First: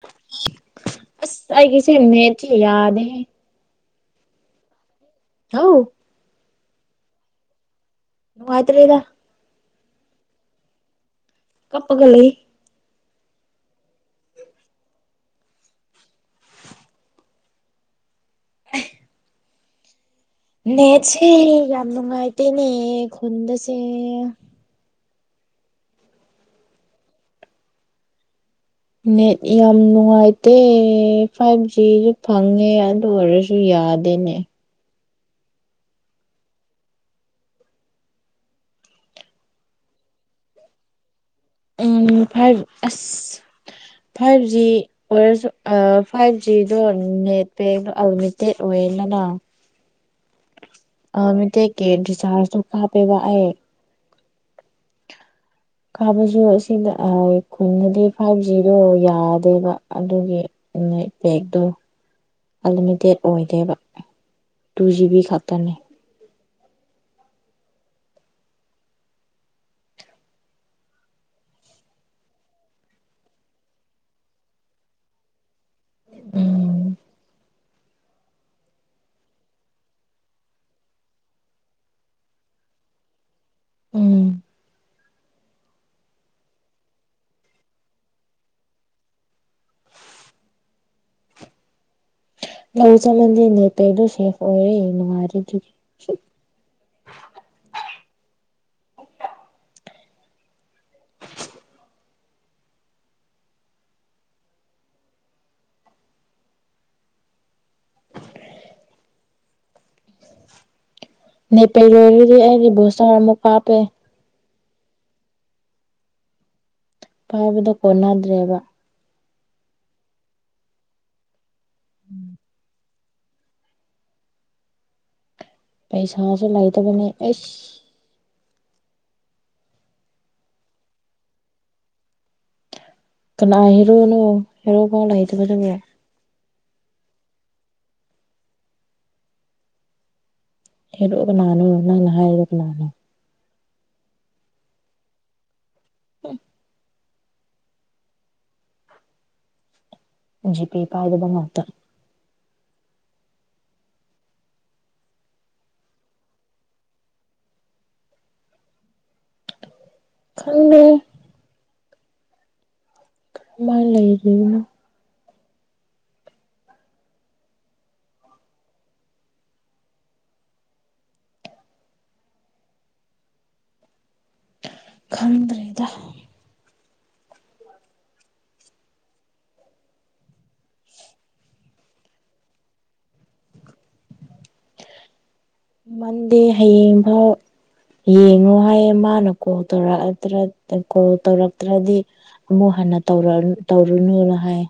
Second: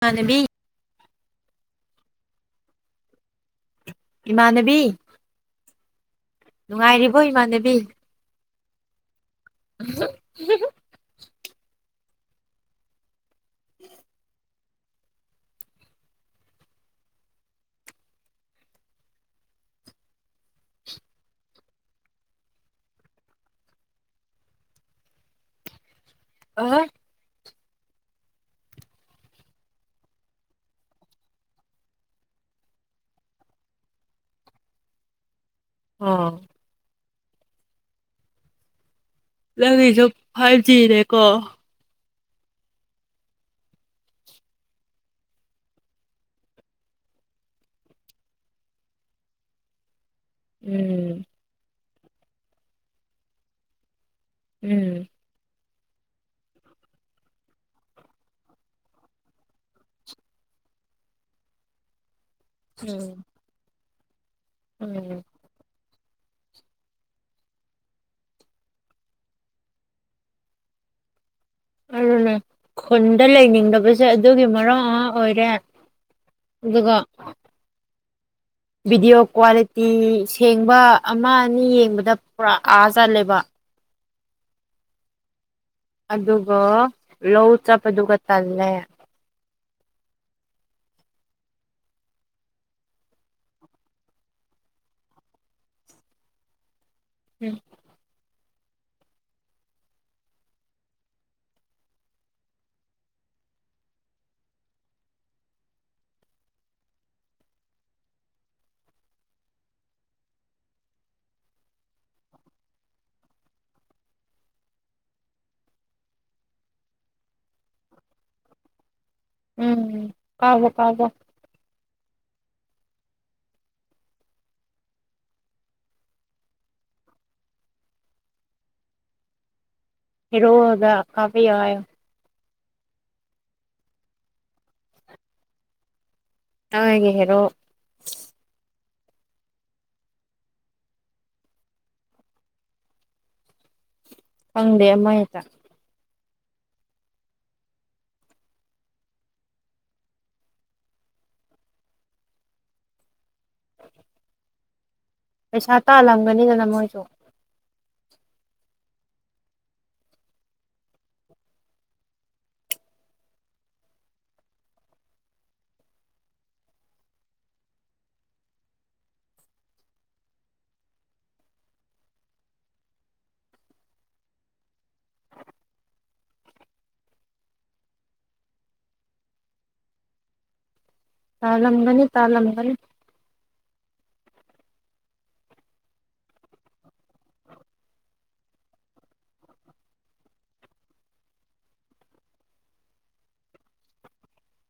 ꯏꯃꯥꯟꯅꯕꯤ ꯑꯁ ꯑꯩꯒꯤꯁ‌ꯦ ꯅ‌ꯦꯠꯁ‌ꯦ ꯌꯥꯗ‌ꯦꯍ‌ꯦ ꯏꯃꯥꯟꯅꯕꯤ ꯍꯥꯎ ꯅꯨꯡꯉꯥꯏꯔꯤꯕꯣ ꯏꯃꯥꯟꯅꯕꯤ ꯅꯨꯡꯉꯥꯏꯇꯔ‌ꯦꯗ [unintelligible] ꯀꯞꯄꯒ ꯂꯩ [inaudible] [unintelligible] ꯅꯦꯠꯁꯦ ꯌꯥꯝ ꯅꯨꯡꯉꯥꯏꯇꯦꯅꯦ ꯈꯨꯟꯗꯁꯦ [unintelligible] ꯅꯦꯠ ꯌꯥꯝ ꯅꯨꯡꯉꯥꯏꯇꯦ ꯐꯥꯏꯚ ꯖꯤꯁꯨ ꯐꯪꯉꯦ ꯑꯗꯨ ꯑꯣꯏꯔ ꯁꯨ ꯌꯥꯗꯦꯅꯦ ꯑꯣ ꯅꯪꯒꯤꯁꯨ ꯐꯥꯏꯚ ꯖꯤꯅꯦꯀꯣ ꯑꯝ ꯐꯥꯏꯚ ꯑꯁ ꯐꯥꯏꯚ ꯖꯤ ꯑꯣꯏꯔꯁꯨ ꯑ ꯐꯥꯏꯚ ꯖꯤꯗꯣ ꯅꯦꯠ ꯄꯦꯛꯗꯣ ꯑꯜꯃꯤꯇꯦꯠ ꯑꯣꯏꯌꯦꯅꯅ ꯎꯝ ꯑꯜꯃꯤꯇꯦꯛ ꯀꯤ ꯔꯤꯆꯥꯥꯔꯖꯇꯨ ꯀꯥꯞꯄꯦꯕ ꯑꯩ ꯎꯝ ꯀꯥꯕꯁꯨ ꯑꯁꯤꯗ ꯑ ꯈꯨꯟꯗꯗꯤ ꯐꯥꯏꯚ ꯖꯤꯗꯣ ꯌꯥꯗꯦꯕ ꯑꯗꯨꯒꯤ ꯅ‌ꯦꯠ ꯄꯦꯛꯇꯣ ꯎꯝ ꯑꯟꯂꯤꯃꯤꯇꯦꯠ ꯑꯣꯏꯗꯦꯕ ꯇꯨ ꯎꯝ ꯖꯤꯕꯤ ꯈꯛꯇꯅꯦ ꯑꯗꯨꯅ‌ꯦ ꯈꯨꯟꯗ ꯂꯩꯅꯤꯡꯗꯕꯁꯦ ꯑꯗꯨꯒꯤ ꯃꯔꯝ ꯑꯃ ꯑꯣꯏꯔꯦ ꯎꯝ ꯑꯗꯨꯒ ꯚꯤꯗꯤꯑꯣ ꯀ꯭ꯋꯥꯂꯤꯇꯤ ꯁꯦꯡꯕ ꯑꯃ ꯑꯅꯤ ꯌꯦꯡꯕꯗ ꯄꯨꯔꯥ ꯑꯥ ꯆꯜꯂꯦꯕ ꯎꯝ ꯑꯗꯨꯒ ꯂꯧ ꯆꯠꯄꯗꯨꯒ ꯇꯜꯂꯦ ꯂꯧ ꯆꯠꯂꯗꯤ ꯅꯦꯠ ꯄꯦꯛꯗꯣ ꯁꯦꯐ ꯑꯣꯏꯌꯦ ꯅꯨꯡꯉꯥꯏꯔꯦ ꯑꯗꯨꯒꯤ ꯎꯝ ꯅ‌ꯦꯠ ꯄꯦꯛ ꯂꯣꯏꯔꯗꯤ ꯑꯩꯗꯤ ꯕꯨꯁꯇ‌꯭ꯔ ꯑꯃꯨꯛ ꯀꯥꯞꯄ‌ꯦ ꯄꯥꯏꯕꯗꯣ ꯀꯣꯟꯅꯗ꯭ꯔꯦꯕ ꯎꯝ ꯀꯥꯞꯕꯣ ꯀꯥꯞꯕꯣ ꯎꯝ ꯄꯩꯁꯥꯁꯨ ꯂꯩꯇꯕꯅꯦ ꯑꯩꯁ ꯍꯤꯔꯣꯗ ꯀꯄꯄꯤꯌꯨ ꯍꯥꯏꯌꯨ ꯀꯅꯥꯏ ꯍꯦꯔꯣꯅꯣ ꯍꯦꯔꯣ ꯐꯥꯎ ꯂꯩꯇꯕꯗꯨꯅꯦ ꯅꯣꯏꯒꯤ ꯍ‌ꯦꯔꯣ ꯍꯦꯔꯣ ꯀꯅꯥꯅꯣ ꯅꯪꯅ ꯍꯥꯏꯔꯤꯗꯣ ꯀꯅꯥꯅꯣ ꯈꯪꯗꯦ ꯑꯃꯥ ꯍ‌ꯦꯇꯥ [unintelligible] ꯖꯤ ꯄꯦ ꯄꯥꯏꯗꯕ ꯉꯥꯛꯇ ꯄꯩꯁꯥ ꯇꯥꯜꯂꯝꯒꯅꯤꯗꯅ ꯃꯣꯏꯁꯨ ꯈꯪꯗ‌ꯦ ꯃꯥꯥꯏ ꯂꯩꯕꯅꯤꯅ ꯈꯪꯗ꯭ꯔꯦꯗ ꯇꯥꯜꯂꯝꯒꯅꯤ ꯇꯥꯜꯂꯝꯒꯅꯤ ꯃꯟꯗꯦ ꯍꯌꯦꯡꯐꯥꯎ ꯌꯦꯡꯉꯣ ꯍꯥꯏꯌꯦ ꯃꯥꯅ ꯀꯣꯜ ꯇꯧꯔ ꯀꯣꯜ ꯇꯧꯔꯛꯇ꯭ꯔꯗꯤ ꯑꯃꯨꯛ ꯍꯟꯅ ꯇꯧꯔ ꯇꯧꯔꯨꯅꯨꯅ ꯍꯥꯏ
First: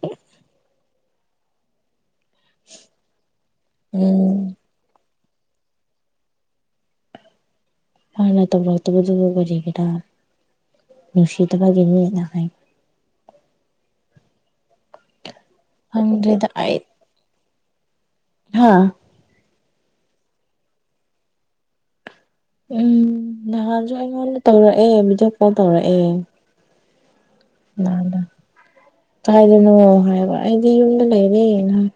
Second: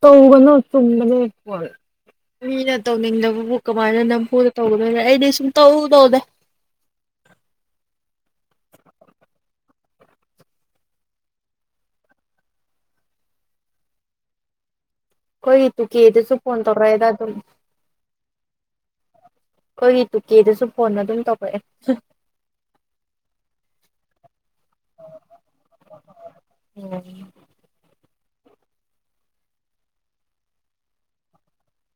ꯇꯧꯒꯅꯣ ꯆꯨꯝꯕꯅꯦ ꯀꯣꯜ ꯃꯤꯅ ꯇꯧꯅꯤꯡꯗꯕꯕꯨ ꯀꯃꯥꯏꯅ ꯅꯝꯐꯨ ꯎꯝ ꯇꯧꯗꯣꯏꯅꯣ ꯑꯩꯗꯤ ꯁꯨꯡ ꯇꯧ ꯇꯧꯗꯦ ꯐꯅ ꯇꯧꯔꯛꯇꯕꯗꯨ ꯀꯔꯤꯒꯤꯔ ꯅꯨꯡꯁꯤꯗꯕꯒꯤ ꯃꯤꯅ ꯍꯥꯏ ꯑꯩꯈꯣꯏꯒꯤ ꯇꯨꯀꯦꯗꯁꯨ ꯈꯪꯗ꯭ꯔꯦꯗ ꯐꯣꯟ ꯇꯧꯔꯛꯑꯦꯗ ꯑꯗꯨꯝ ꯍꯥꯥ ꯑꯩꯈꯣꯏꯒꯤ ꯇꯨꯀꯦꯗꯁꯨ ꯐꯣꯟ ꯑꯗꯨꯝ ꯇꯧꯔꯛꯑꯦ ꯎꯝ ꯅꯍꯥꯟꯁꯨ ꯑꯩꯉꯣꯟꯗ ꯇꯧꯔꯛꯑꯦ ꯚꯤꯗꯤꯑꯣ ꯀꯣꯜ ꯇꯧꯔꯛꯑꯦ ꯑꯣ [unintelligible] ꯀꯥꯏꯗꯅꯣ ꯍꯥꯏꯕ ꯑꯩꯗꯤ ꯌꯨꯝꯗ ꯂꯩꯔꯦꯅ ꯍꯥꯏꯕ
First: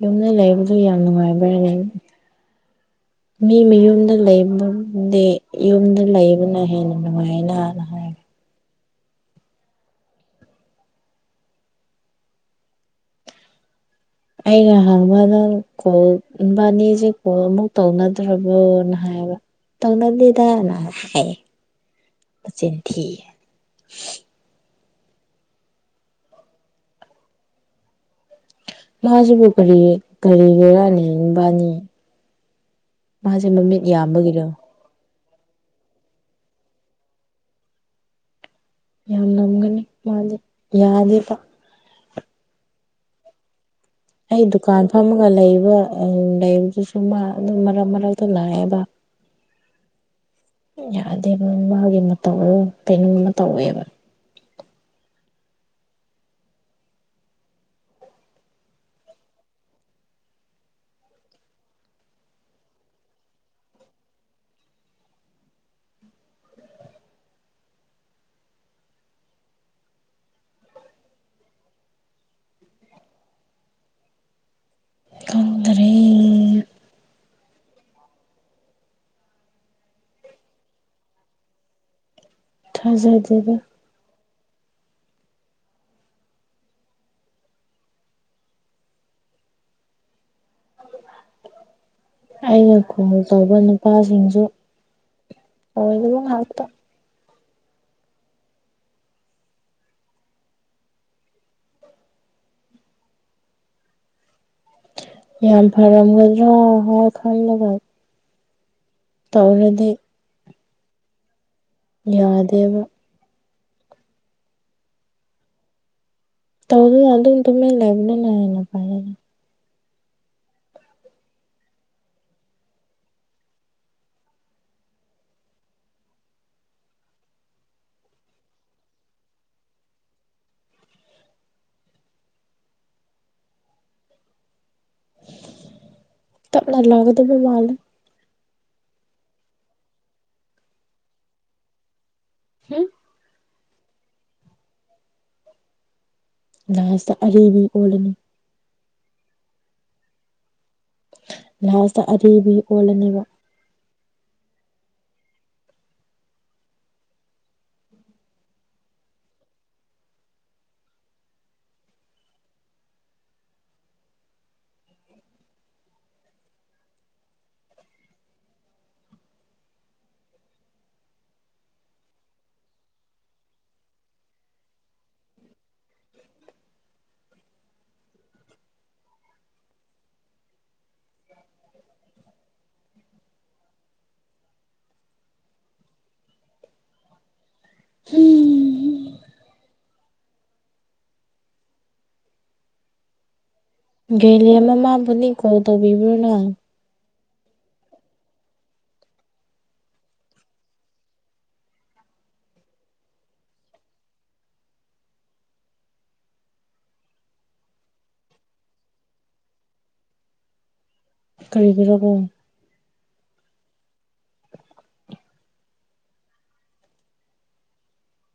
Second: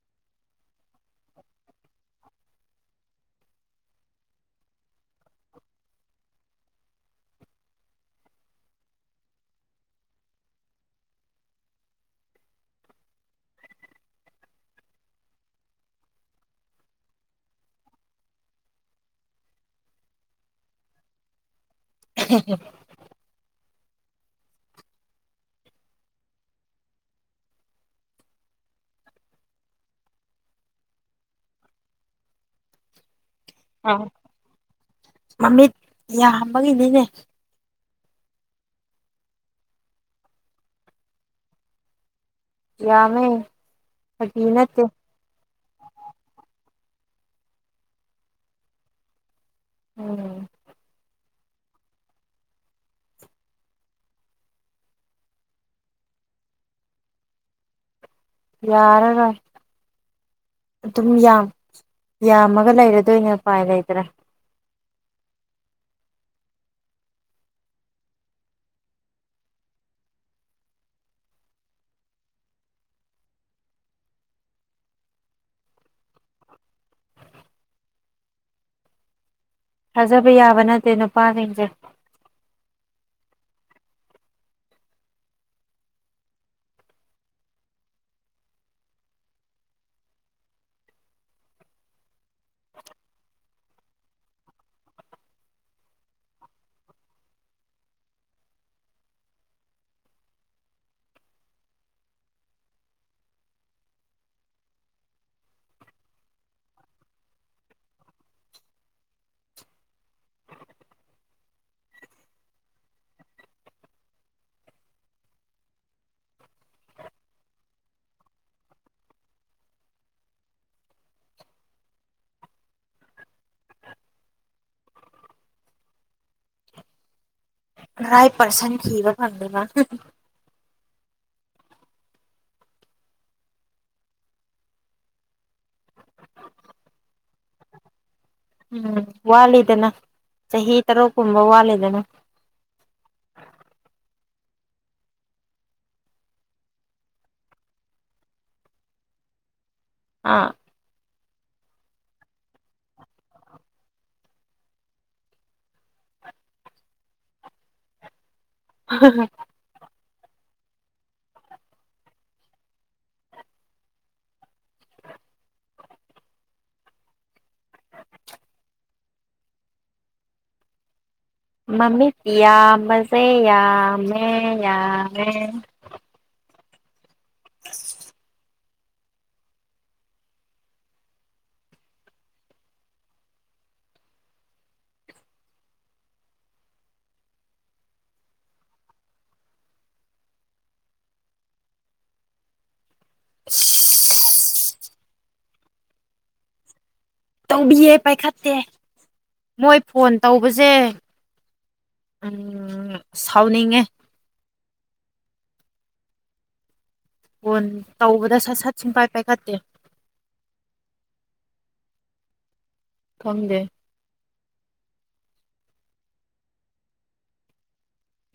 ꯌꯨꯝꯗ ꯂꯩꯕꯗꯨ ꯌꯥꯝ ꯅꯨꯡꯉꯥꯏꯕ꯭ꯔꯅꯦ ꯃꯤ ꯃꯌꯨꯝꯗ ꯂꯩꯕꯕꯨꯗꯤ ꯌꯨꯝꯗ ꯂꯩꯕꯅ ꯍꯦꯟꯅ ꯅꯨꯡꯉꯥꯏꯅ ꯍꯥꯏꯕ ꯑꯩꯅ ꯍꯪꯕ ꯅꯪ ꯀꯣꯜ ꯏꯕꯥꯅꯤꯁꯦ ꯀꯣꯜ ꯑꯃꯨꯛ ꯇꯧꯅꯗ꯭ꯔꯕꯣꯅ ꯍꯥꯏꯕ ꯇꯧꯅꯗꯦꯗꯅ ꯍꯥꯏꯌꯦ ꯃꯆꯤꯟ ꯊꯤꯌꯦ ꯃꯥꯁꯤꯕꯨ ꯀꯔꯤ ꯀꯔꯤ [unintelligible] ꯃꯥꯁꯦ ꯃꯃꯤꯠ ꯑꯥ ꯌꯥꯝꯕꯒꯤꯔꯣ ꯃꯃꯤꯠ ꯌꯥꯝꯕꯒꯤꯅꯤꯅꯦ ꯌꯥꯝ ꯃꯝꯒꯅꯤ ꯃꯥꯗꯤ ꯌꯥꯗꯦ ꯕ ꯌꯥꯝꯃꯦ ꯑꯩ ꯐꯥꯒꯤ ꯅꯠꯇꯦ ꯗꯨꯀꯥꯟ ꯐꯝꯃꯒ ꯂꯩꯕ ꯑ ꯂꯩꯕꯗꯨꯁꯨ ꯃꯥ ꯑꯗꯨꯝ ꯃꯔꯛ ꯃꯔꯛꯇ ꯂꯥꯛꯑꯦꯕ ꯎꯝ ꯌꯥꯗꯦꯕ ꯃꯥꯒꯤ ꯃꯇꯧꯗꯣ ꯀꯩꯅꯣꯝ ꯑꯃ ꯇꯧꯋꯦꯕ ꯌꯥꯔꯔꯣꯏ ꯑꯗꯨꯝ ꯌꯥꯝ ꯌꯥꯝꯃꯒ ꯂꯩꯔꯗꯣꯏꯅꯦ ꯎꯄꯥꯏ ꯂꯩꯇꯔꯦ ꯈꯪꯗꯔꯦ ꯊꯥꯖꯕ ꯌꯥꯕ ꯅꯠꯇꯦ ꯅꯨꯄꯥꯁꯤꯡꯁꯦ ꯊꯥꯖꯗꯦꯗ ꯑꯩꯅ ꯀꯣꯜ ꯇꯧꯕ ꯅꯨꯄꯥꯁꯤꯡꯁꯨ ꯑꯣꯏꯗꯕ ꯉꯥꯛꯇ ꯌꯥꯝ ꯐꯔꯝꯒꯗ꯭ꯔ ꯍꯥꯏꯅ ꯈꯜꯂꯒ ꯇꯧꯔꯗꯤ ꯌꯥꯗꯦꯕ ꯇꯧꯗꯅ ꯑꯗꯨꯝ ꯇꯨꯃꯤꯟ ꯂꯩꯕꯗꯨꯅ ꯍꯦꯟꯅ ꯐꯔꯦꯗ ꯔꯥꯏꯠ ꯄꯔꯁꯟ ꯊꯤꯕ ꯐꯪꯗꯦꯕ ꯇꯞꯅ ꯂꯥꯛꯒꯗꯕ ꯃꯥꯜꯂꯦ ꯎꯝ ꯋꯥꯠꯂꯤꯗꯅ ꯆꯍꯤ ꯇꯔꯨꯛꯀꯨꯝꯕ ꯋꯥꯠꯂꯤꯗꯅ ꯍꯝ ꯂꯥꯁꯇ ꯑꯔꯤꯕꯤ ꯑꯣꯜꯂꯅꯤ ꯑꯥ ꯂꯥꯁꯇ ꯑꯔꯤꯕꯤ ꯑꯣꯜꯂꯅꯦꯕ [unintelligible] ꯃꯃꯤꯠ ꯌꯥꯝꯕꯖꯦ ꯌꯥꯝꯃꯦ ꯌꯥꯝꯃꯦ [inaudible] ꯍꯨꯝ [inaudible] ꯒꯦꯂꯤꯌ ꯃꯃꯥꯕꯨꯗꯤ ꯀꯣꯜ ꯇꯧꯕꯤꯕ꯭ꯔꯣ ꯅꯪ ꯇꯧꯕꯤꯌꯦ ꯄꯥꯏꯈꯠꯇꯦ ꯃꯣꯏ ꯐꯣꯟ ꯇꯧꯕꯖꯦ ꯎꯝ ꯁꯥꯎꯅꯤꯡꯉꯦ ꯀꯣꯟ ꯇꯧꯕꯗ ꯁꯠ ꯁꯠ ꯁꯨꯡꯄꯥꯏ ꯄꯥꯏꯈꯠꯇꯦ ꯀꯔꯤꯒꯤꯔꯕꯣ ꯈꯪꯗꯦ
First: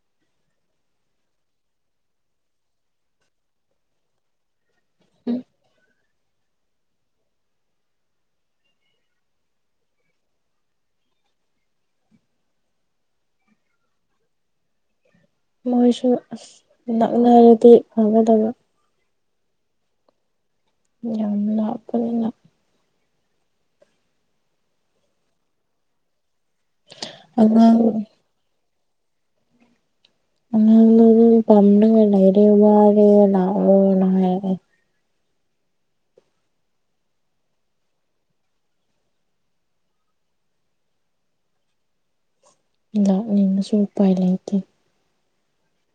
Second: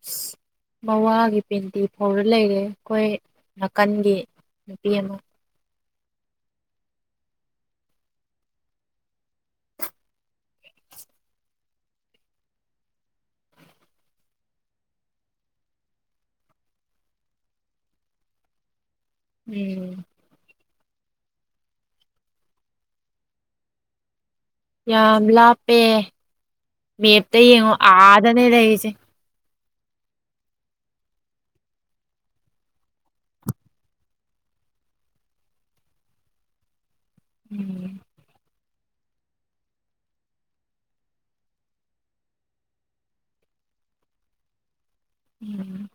ꯑꯁ ꯃꯋꯥꯒꯤ ꯄꯦꯟꯇꯤ ꯐꯥꯎꯔ ꯂꯩꯔꯦ ꯈꯣꯏ ꯅꯀꯟꯒꯤ ꯅꯨꯄꯤ ꯑꯃꯨꯛ ꯎꯝ ꯃꯣꯏꯁꯨ ꯑꯁ ꯅꯛꯅꯔꯗꯤ ꯐꯒꯗꯕ ꯎꯝ ꯌꯥꯝ ꯂꯥꯞꯄꯅꯤꯅ ꯌꯥꯝ ꯂꯥꯞꯄꯦ ꯃꯦꯞꯇ ꯌꯦꯡꯉꯣ ꯑꯉꯥꯡ ꯑꯥꯗꯅꯦ ꯂꯩꯁꯦ ꯑꯉꯥꯡ ꯂꯧꯕꯨ ꯄꯝꯂꯒ ꯂꯩꯔꯦ ꯋꯥꯔꯦ ꯂꯥꯛꯑꯣꯅ ꯍꯥꯏꯔꯑꯦ [inaudible] ꯂꯥꯛꯅꯤꯡꯉꯁꯨ ꯎꯄꯥꯏ ꯂꯩꯇꯦ [inaudible]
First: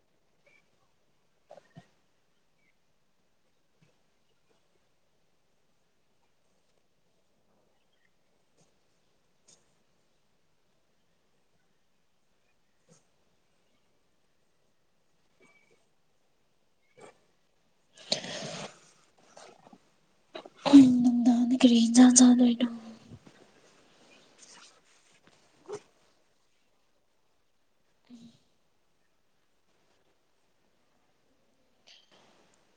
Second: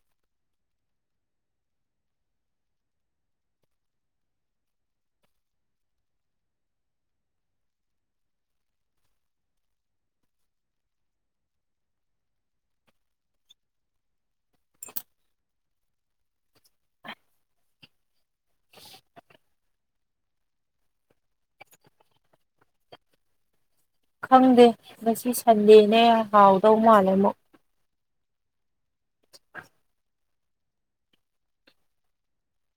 [inaudible] ꯀꯔꯤ ꯍꯤꯖꯥꯥꯡ ꯆꯗꯣꯏꯅꯣ ꯈꯪꯗꯦ ꯉꯁꯤ ꯁꯟꯗꯦꯅꯦ ꯍꯥꯎꯗꯧ ꯃꯥꯜꯂꯦ ꯃꯨꯛ [inaudible]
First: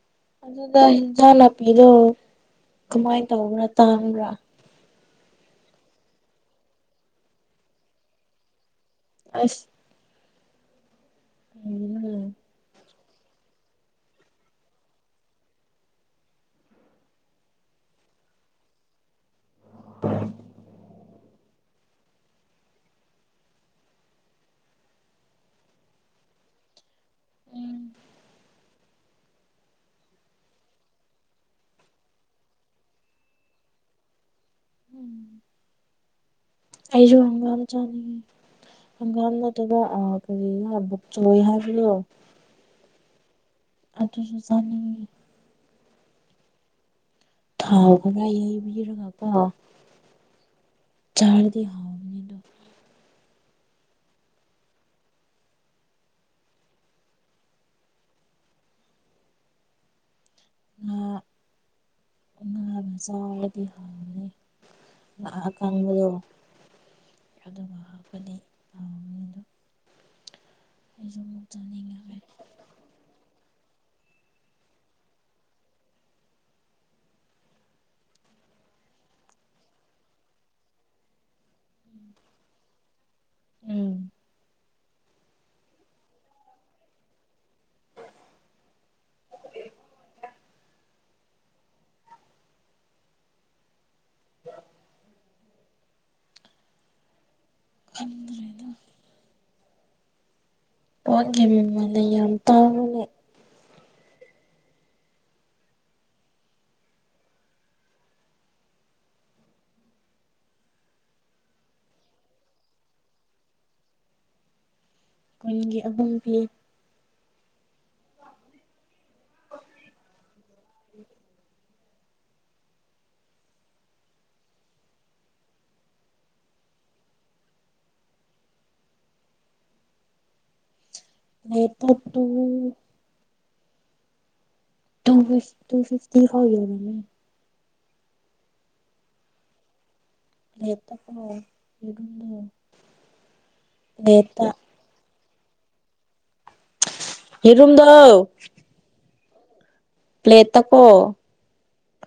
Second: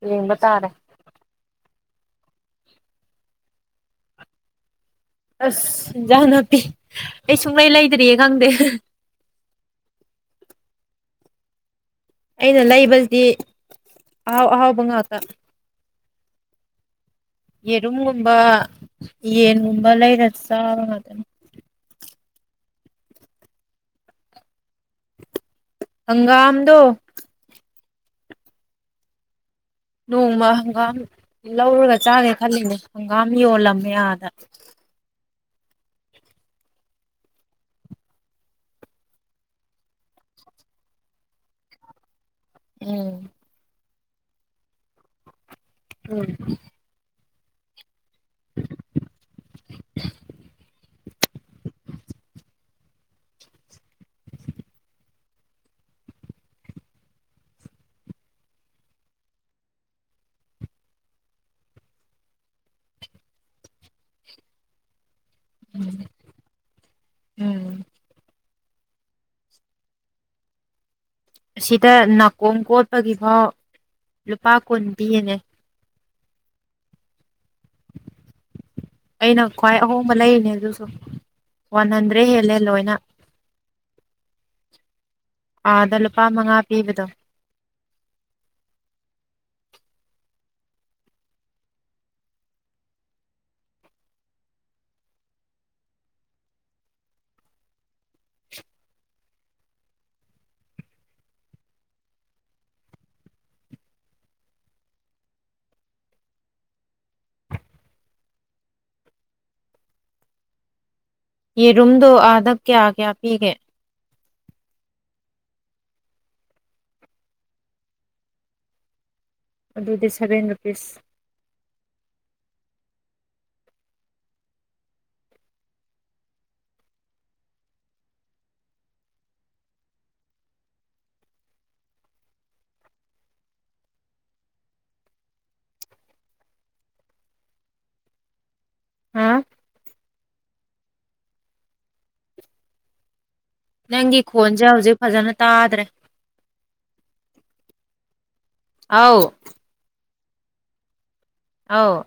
ꯌꯦꯡꯕ ꯇꯥꯔꯦ ꯑꯗꯨꯗ ꯏꯟꯖꯥꯜ ꯂꯥꯄꯤꯗꯣ ꯀꯃꯥꯏꯟ ꯇꯧꯕ꯭ꯔꯥ ꯇꯥꯡꯕ꯭ꯔꯥ ꯑꯁ ꯏꯟꯖꯥꯡ ꯅꯥꯄꯤ ꯑꯩ ꯁꯨꯡꯂꯩ ꯂꯩꯗ꯭ꯔꯤꯌꯦ ꯈꯪꯗꯦ ꯑꯁ ꯎꯝ ꯎꯝ ꯑꯩꯅ ꯂꯩꯕꯖꯤꯗꯤ ꯑꯍꯥꯎ ꯑꯍꯥꯎꯕ ꯉꯥꯛꯇ ꯌꯦꯔꯨꯝꯒꯨꯝꯕ ꯌꯦꯟꯒꯨꯝꯕ ꯂꯩꯔ ꯆꯥꯕ ꯉꯥꯛꯇ ꯍꯪꯒꯥꯝꯗꯣ [inaudible] ꯅꯣꯡꯃ ꯍꯪꯒꯥꯝ ꯂꯧꯔꯒ ꯆꯥꯒꯦ ꯈꯜꯂꯤꯅꯦ ꯍꯪꯒꯥꯝ ꯌꯣꯜꯂꯝꯃꯦ ꯑꯥꯗ ꯎꯝ ꯑꯩꯖꯨ ꯍꯪꯒꯥꯝ ꯆꯥꯅꯤꯡꯉꯦ ꯍꯪꯒꯥꯝ ꯅꯠꯇꯕꯥ ꯑ ꯀꯔꯤꯔ ꯕꯨꯛ ꯆꯣꯏ ꯍꯥꯏꯕꯂꯣ ꯎꯝ ꯑꯗꯨꯖꯨ ꯆꯥꯅꯤꯡꯉꯤ ꯎꯝ ꯊꯥꯎ ꯈꯔ ꯌꯩꯕꯤꯔꯒꯀꯣ ꯆꯥꯔꯗꯤ ꯍꯥꯎꯅꯤꯗꯣ ꯉꯥ ꯉꯥ ꯖꯥꯔꯗꯤ ꯍꯥꯎꯅꯤ ꯑꯥ ꯑꯀꯪꯕꯗꯣ ꯎꯝ ꯑꯗꯨꯒ ꯍꯥꯞꯄꯗꯤ ꯍꯥꯎꯒꯅꯤꯗꯨ ꯑꯁꯤꯗ ꯆꯥꯅꯤꯡꯉꯛꯑꯦ ꯅꯥꯀꯣꯡ ꯀꯣꯠꯄꯒꯤꯐꯥꯎ ꯂꯨꯄꯥ ꯀꯨꯟ ꯄꯤꯌꯦꯅꯦ ꯑꯩꯅ ꯈ꯭ꯋꯥꯏ ꯑꯍꯣꯡꯕ ꯂꯩꯔꯤꯅꯦ ꯑꯗꯨꯁꯨ ꯋꯥꯟ ꯍꯟꯗ꯭ꯔꯦꯠ ꯍꯦꯜꯂꯦ ꯂꯣꯏꯅ ꯎꯝ ꯑꯥꯗ ꯂꯨꯄꯥ ꯃꯉꯥ ꯄꯤꯕꯗꯣ [inaudible] ꯈꯪꯗ꯭ꯔꯦꯗ ꯄꯣꯠꯀꯤ ꯃꯃꯟꯅ ꯌꯥꯝ ꯇꯥꯡꯉꯤꯅꯦ ꯌꯦꯔꯨꯝꯗꯣ ꯑꯥꯗ ꯀꯌꯥ ꯀꯌꯥ ꯄꯤꯒꯦ ꯀꯨꯟꯒꯤ ꯑꯍꯨꯝ ꯄꯤ ꯑꯗꯨꯗꯤ seven rupees [unintelligible] ꯇꯥꯛꯄꯗꯨꯕꯨ two [unintelligible] two fifty ꯍꯧꯔꯤꯕꯅꯤ ꯍꯥ ꯅꯦꯠ ꯇꯞꯄꯥ [unintelligible] ꯌꯦꯔꯨꯝꯅꯦ ꯅꯪꯒꯤ ꯈꯣꯟꯖꯦ ꯍꯧꯖꯤꯛ ꯐꯖꯅ ꯇꯥꯗ꯭ꯔꯦ ꯌꯦꯔꯨꯝꯗꯣ ꯑꯧ ꯄ꯭ꯂꯦꯠꯇꯀꯣ ꯑꯧ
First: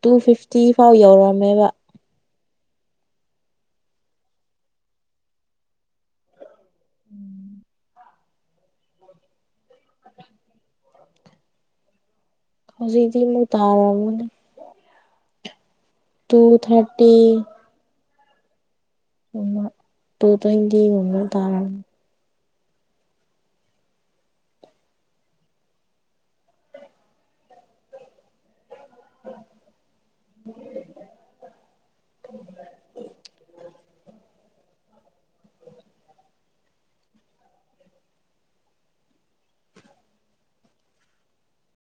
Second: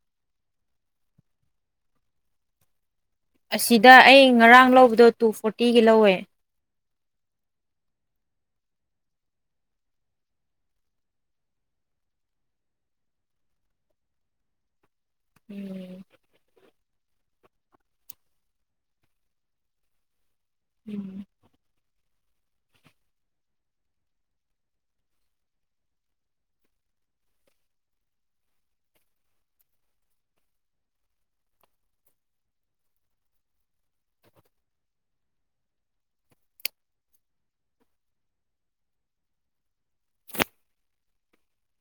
ꯇꯨ ꯐꯤꯐꯇꯤ ꯐꯥꯎ ꯌꯧꯔꯝꯃꯦꯕ ꯑꯁꯤꯗ ꯑꯩ ꯉꯔꯥꯡ ꯂꯧꯕꯗꯣ ꯇꯨ ꯐꯣꯔꯇꯤꯒꯤ ꯂꯧꯋꯦ [inaudible] ꯍꯧꯖꯤꯛꯇꯤ ꯌꯨꯝꯗ ꯇꯥꯔꯝꯒꯅꯤ ꯎꯝ ꯇꯨ ꯊꯥꯔꯇꯤ [unintelligible] ꯇꯨ ꯎꯝ ꯇ꯭ꯋꯦꯟꯇꯤꯒꯨꯝꯕ ꯇꯥꯔꯝ [unintelligible] [unintelligible]